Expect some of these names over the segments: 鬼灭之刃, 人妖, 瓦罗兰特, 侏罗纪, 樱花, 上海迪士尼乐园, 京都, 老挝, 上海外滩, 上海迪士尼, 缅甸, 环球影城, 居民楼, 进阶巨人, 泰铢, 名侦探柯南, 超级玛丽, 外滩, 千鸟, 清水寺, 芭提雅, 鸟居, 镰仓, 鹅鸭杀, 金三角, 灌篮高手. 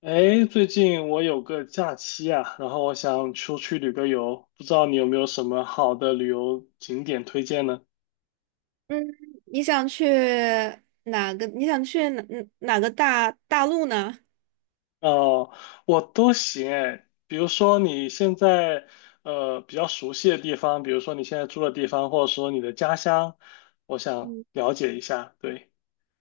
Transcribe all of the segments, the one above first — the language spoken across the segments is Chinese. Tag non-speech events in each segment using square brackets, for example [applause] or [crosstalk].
哎，最近我有个假期啊，然后我想出去旅个游，不知道你有没有什么好的旅游景点推荐呢？嗯，你想去哪个？你想去哪个大陆呢？哦，我都行哎，比如说你现在比较熟悉的地方，比如说你现在住的地方，或者说你的家乡，我想嗯了解一下。对。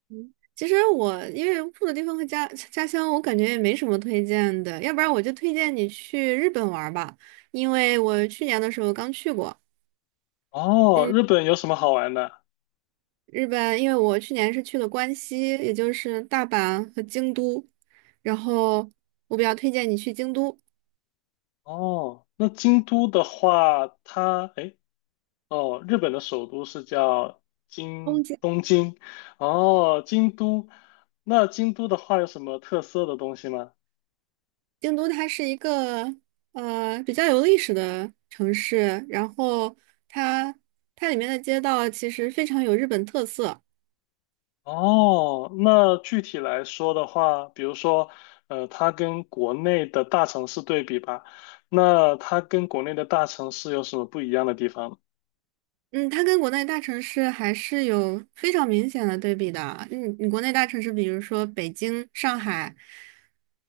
嗯其实我因为住的地方和家乡，我感觉也没什么推荐的，要不然我就推荐你去日本玩儿吧，因为我去年的时候刚去过。哦，嗯，日本有什么好玩的？日本，因为我去年是去了关西，也就是大阪和京都，然后我比较推荐你去京都。哦，那京都的话，它哎诶哦，日本的首都是叫东京京。东京，哦，京都，那京都的话有什么特色的东西吗？京都它是一个比较有历史的城市，然后它它里面的街道其实非常有日本特色。哦，那具体来说的话，比如说，它跟国内的大城市对比吧，那它跟国内的大城市有什么不一样的地方呢。嗯，它跟国内大城市还是有非常明显的对比的。你国内大城市，比如说北京、上海，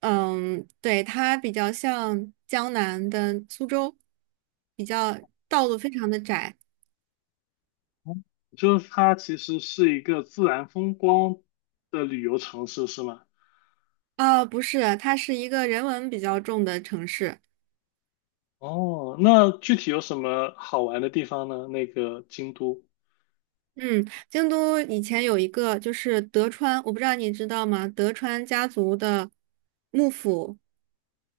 对，它比较像江南的苏州，比较道路非常的窄。就是它其实是一个自然风光的旅游城市，是吗？啊、不是，它是一个人文比较重的城市。哦，那具体有什么好玩的地方呢？那个京都。嗯，京都以前有一个就是德川，我不知道你知道吗？德川家族的幕府，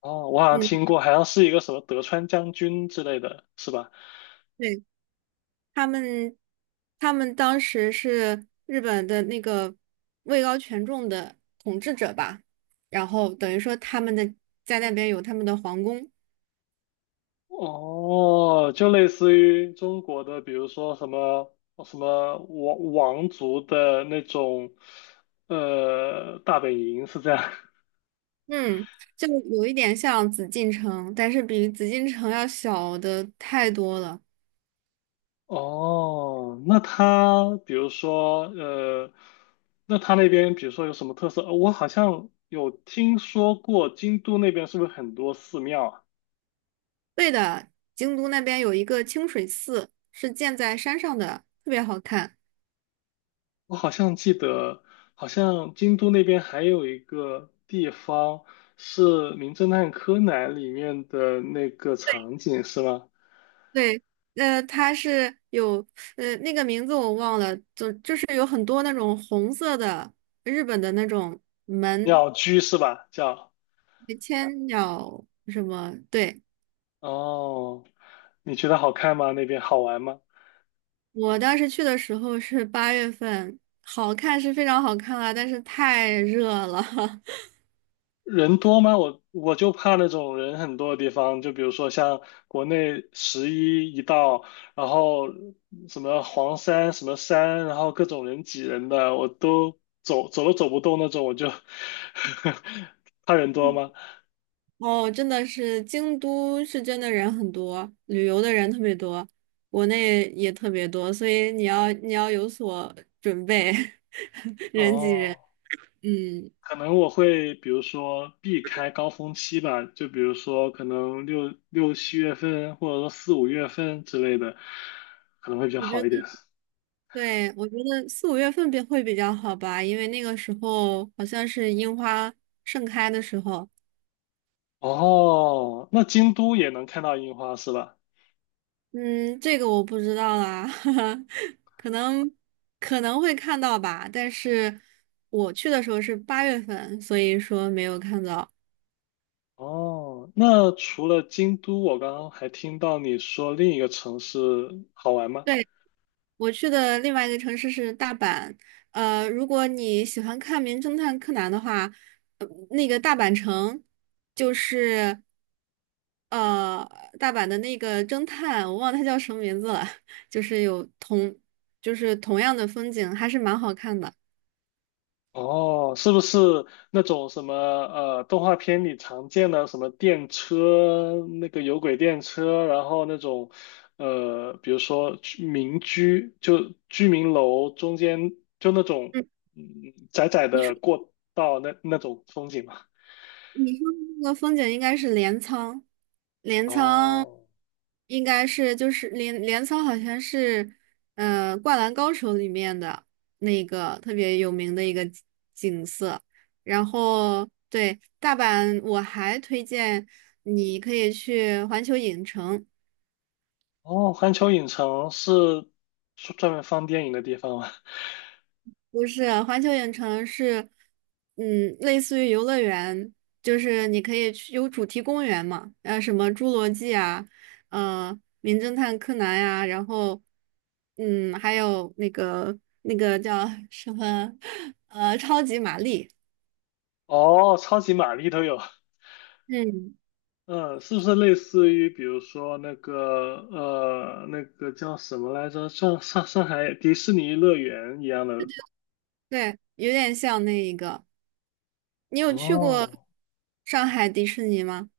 哦，我好像嗯，听过，好像是一个什么德川将军之类的，是吧？对，他们，他们当时是日本的那个位高权重的统治者吧，然后等于说他们的在那边有他们的皇宫，哦，就类似于中国的，比如说什么什么王族的那种，大本营是这样。嗯，就有一点像紫禁城，但是比紫禁城要小的太多了。哦，那他比如说，那边比如说有什么特色？我好像有听说过，京都那边是不是很多寺庙啊？对的，京都那边有一个清水寺，是建在山上的，特别好看。我好像记得，好像京都那边还有一个地方是《名侦探柯南》里面的那个场景，是吗？对，它是有那个名字我忘了，就是有很多那种红色的日本的那种门，鸟居是吧？叫。千鸟什么？对，哦，你觉得好看吗？那边好玩吗？我当时去的时候是八月份，好看是非常好看啊，但是太热了。[laughs] 人多吗？我就怕那种人很多的地方，就比如说像国内十一一到，然后什么黄山什么山，然后各种人挤人的，我都走都走不动那种，我就 [laughs] 怕人多吗？哦，真的是京都是真的人很多，旅游的人特别多，国内也特别多，所以你要有所准备，[laughs] 人挤人，哦，嗯。可能我会比如说避开高峰期吧，就比如说可能六七月份，或者说四五月份之类的，可能会比较我觉好一得。点。对，我觉得4、5月份会比较好吧，因为那个时候好像是樱花盛开的时候。哦，那京都也能看到樱花是吧？嗯，这个我不知道啦，[laughs] 可能可能会看到吧，但是我去的时候是八月份，所以说没有看到。哦，那除了京都，我刚刚还听到你说另一个城市好玩吗？对，我去的另外一个城市是大阪，如果你喜欢看《名侦探柯南》的话，那个大阪城。就是。呃，大阪的那个侦探，我忘了他叫什么名字了，[laughs] 就是有同，就是同样的风景，还是蛮好看的。哦，是不是那种什么动画片里常见的什么电车，那个有轨电车，然后那种呃，比如说居民居，就居民楼中间就那种嗯，嗯窄窄你说的过道那种风景嘛？你说的那个风景应该是镰仓。镰仓哦。应该是就是镰仓好像是《灌篮高手》里面的那个特别有名的一个景色。然后对大阪，我还推荐你可以去环球影城。哦，环球影城是专门放电影的地方吗？不是，环球影城是，类似于游乐园，就是你可以去有主题公园嘛，什么侏罗纪啊，名侦探柯南呀、然后，还有那个叫什么，[laughs] 超级玛丽，[laughs] 哦，超级玛丽都有。嗯，嗯，是不是类似于比如说那个那个叫什么来着？上海迪士尼乐园一样的？对，有点像那一个。你有去过哦，上海迪士尼吗？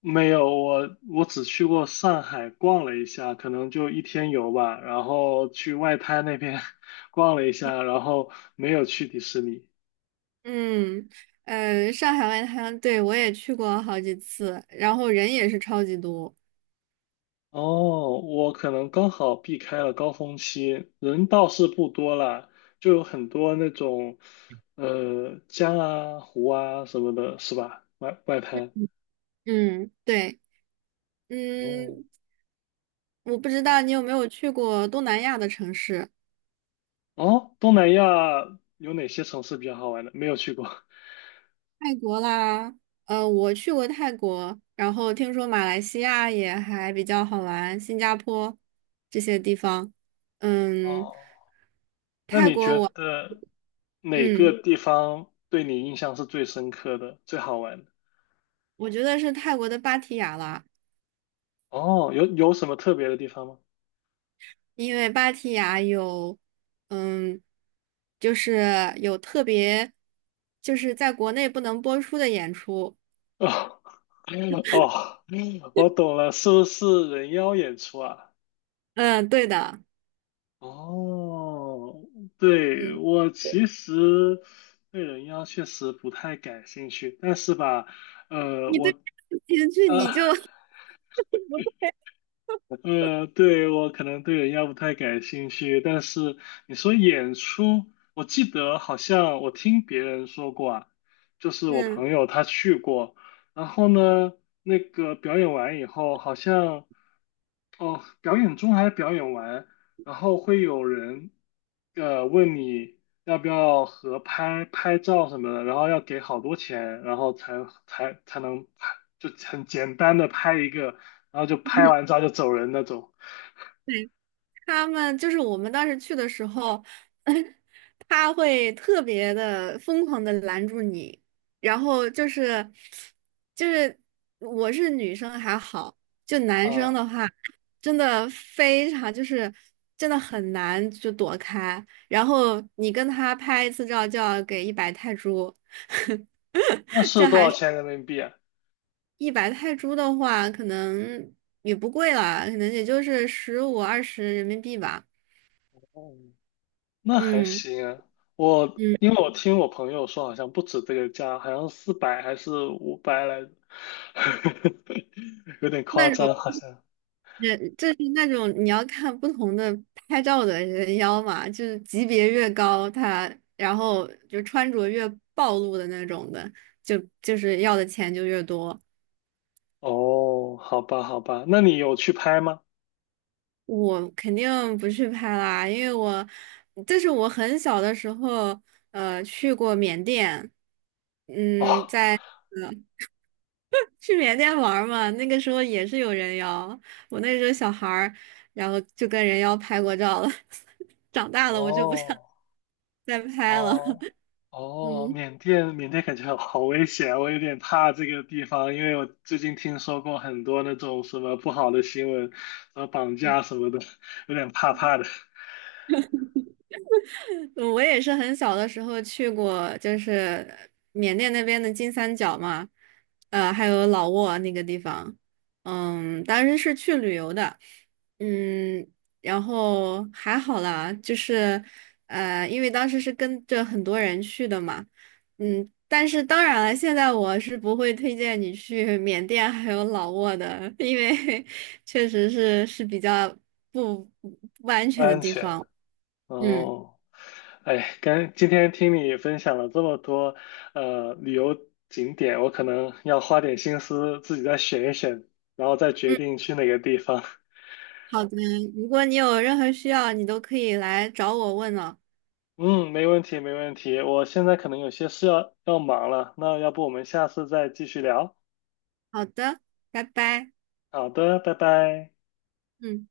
没有，我只去过上海逛了一下，可能就一天游吧，然后去外滩那边 [laughs] 逛了一下，然后没有去迪士尼。嗯，上海外滩，对，我也去过好几次，然后人也是超级多。哦，我可能刚好避开了高峰期，人倒是不多啦，就有很多那种，江啊、湖啊什么的，是吧？外滩。嗯，对，哦嗯，我不知道你有没有去过东南亚的城市，哦，东南亚有哪些城市比较好玩的？没有去过。[laughs] 泰国啦，我去过泰国，然后听说马来西亚也还比较好玩，新加坡这些地方，嗯，哦，那泰你国觉我，得哪个嗯，地方对你印象是最深刻的、最好玩的？我觉得是泰国的芭提雅啦，哦，有什么特别的地方吗？因为芭提雅有，嗯，就是有特别，就是在国内不能播出的演出，[laughs] 哦哦，我懂了，是不是人妖演出啊？嗯，对的。哦，对，嗯。我其实对人妖确实不太感兴趣，但是吧，呃，你我对你去呃你就对，我可能对人妖不太感兴趣，但是你说演出，我记得好像我听别人说过啊，就是我嗯 朋友他去过，然后呢，那个表演完以后，好像。哦，表演中还是表演完，然后会有人问你要不要合拍拍照什么的，然后要给好多钱，然后才能拍，就很简单的拍一个，然后就拍完照 [laughs] 就走人那种。对，他们就是我们当时去的时候，[laughs] 他会特别的疯狂的拦住你，然后就是我是女生还好，就男生哦，的话，真的非常就是真的很难就躲开，然后你跟他拍一次照就要给一百泰铢，[laughs] 那是多少钱人民币啊？一百泰铢的话，可能也不贵啦，可能也就是15、20人民币吧。哦，那还嗯行啊。我嗯，因为我听我朋友说，好像不止这个价，好像400还是500来着，[laughs] 有点夸那种张，好像。人就是那种你要看不同的拍照的人妖嘛，就是级别越高，他然后就穿着越暴露的那种的，就是要的钱就越多。哦，好吧，好吧，那你有去拍吗？我肯定不去拍啦，因为我这是我很小的时候去过缅甸，嗯，哦，在。呃去缅甸玩儿嘛，那个时候也是有人妖，我那时候小孩儿，然后就跟人妖拍过照了。[laughs] 长大了我就不想哦，再拍了。哦，[laughs] 哦，嗯。缅甸，缅甸感觉好危险，我有点怕这个地方，因为我最近听说过很多那种什么不好的新闻，什么绑架什么的，有点怕怕的，嗯我也是很小的时候去过，就是缅甸那边的金三角嘛，还有老挝那个地方，当时是去旅游的，嗯，然后还好啦，就是因为当时是跟着很多人去的嘛，但是当然了，现在我是不会推荐你去缅甸还有老挝的，因为 [laughs] 确实是比较不不安不全的安地全。方，嗯。哦，哎，刚今天听你分享了这么多旅游景点，我可能要花点心思自己再选一选，然后再决嗯定去哪个地方。好的，如果你有任何需要，你都可以来找我问哦。嗯，没问题，没问题。我现在可能有些事要忙了，那要不我们下次再继续聊？好的，拜拜。好的，拜拜。嗯。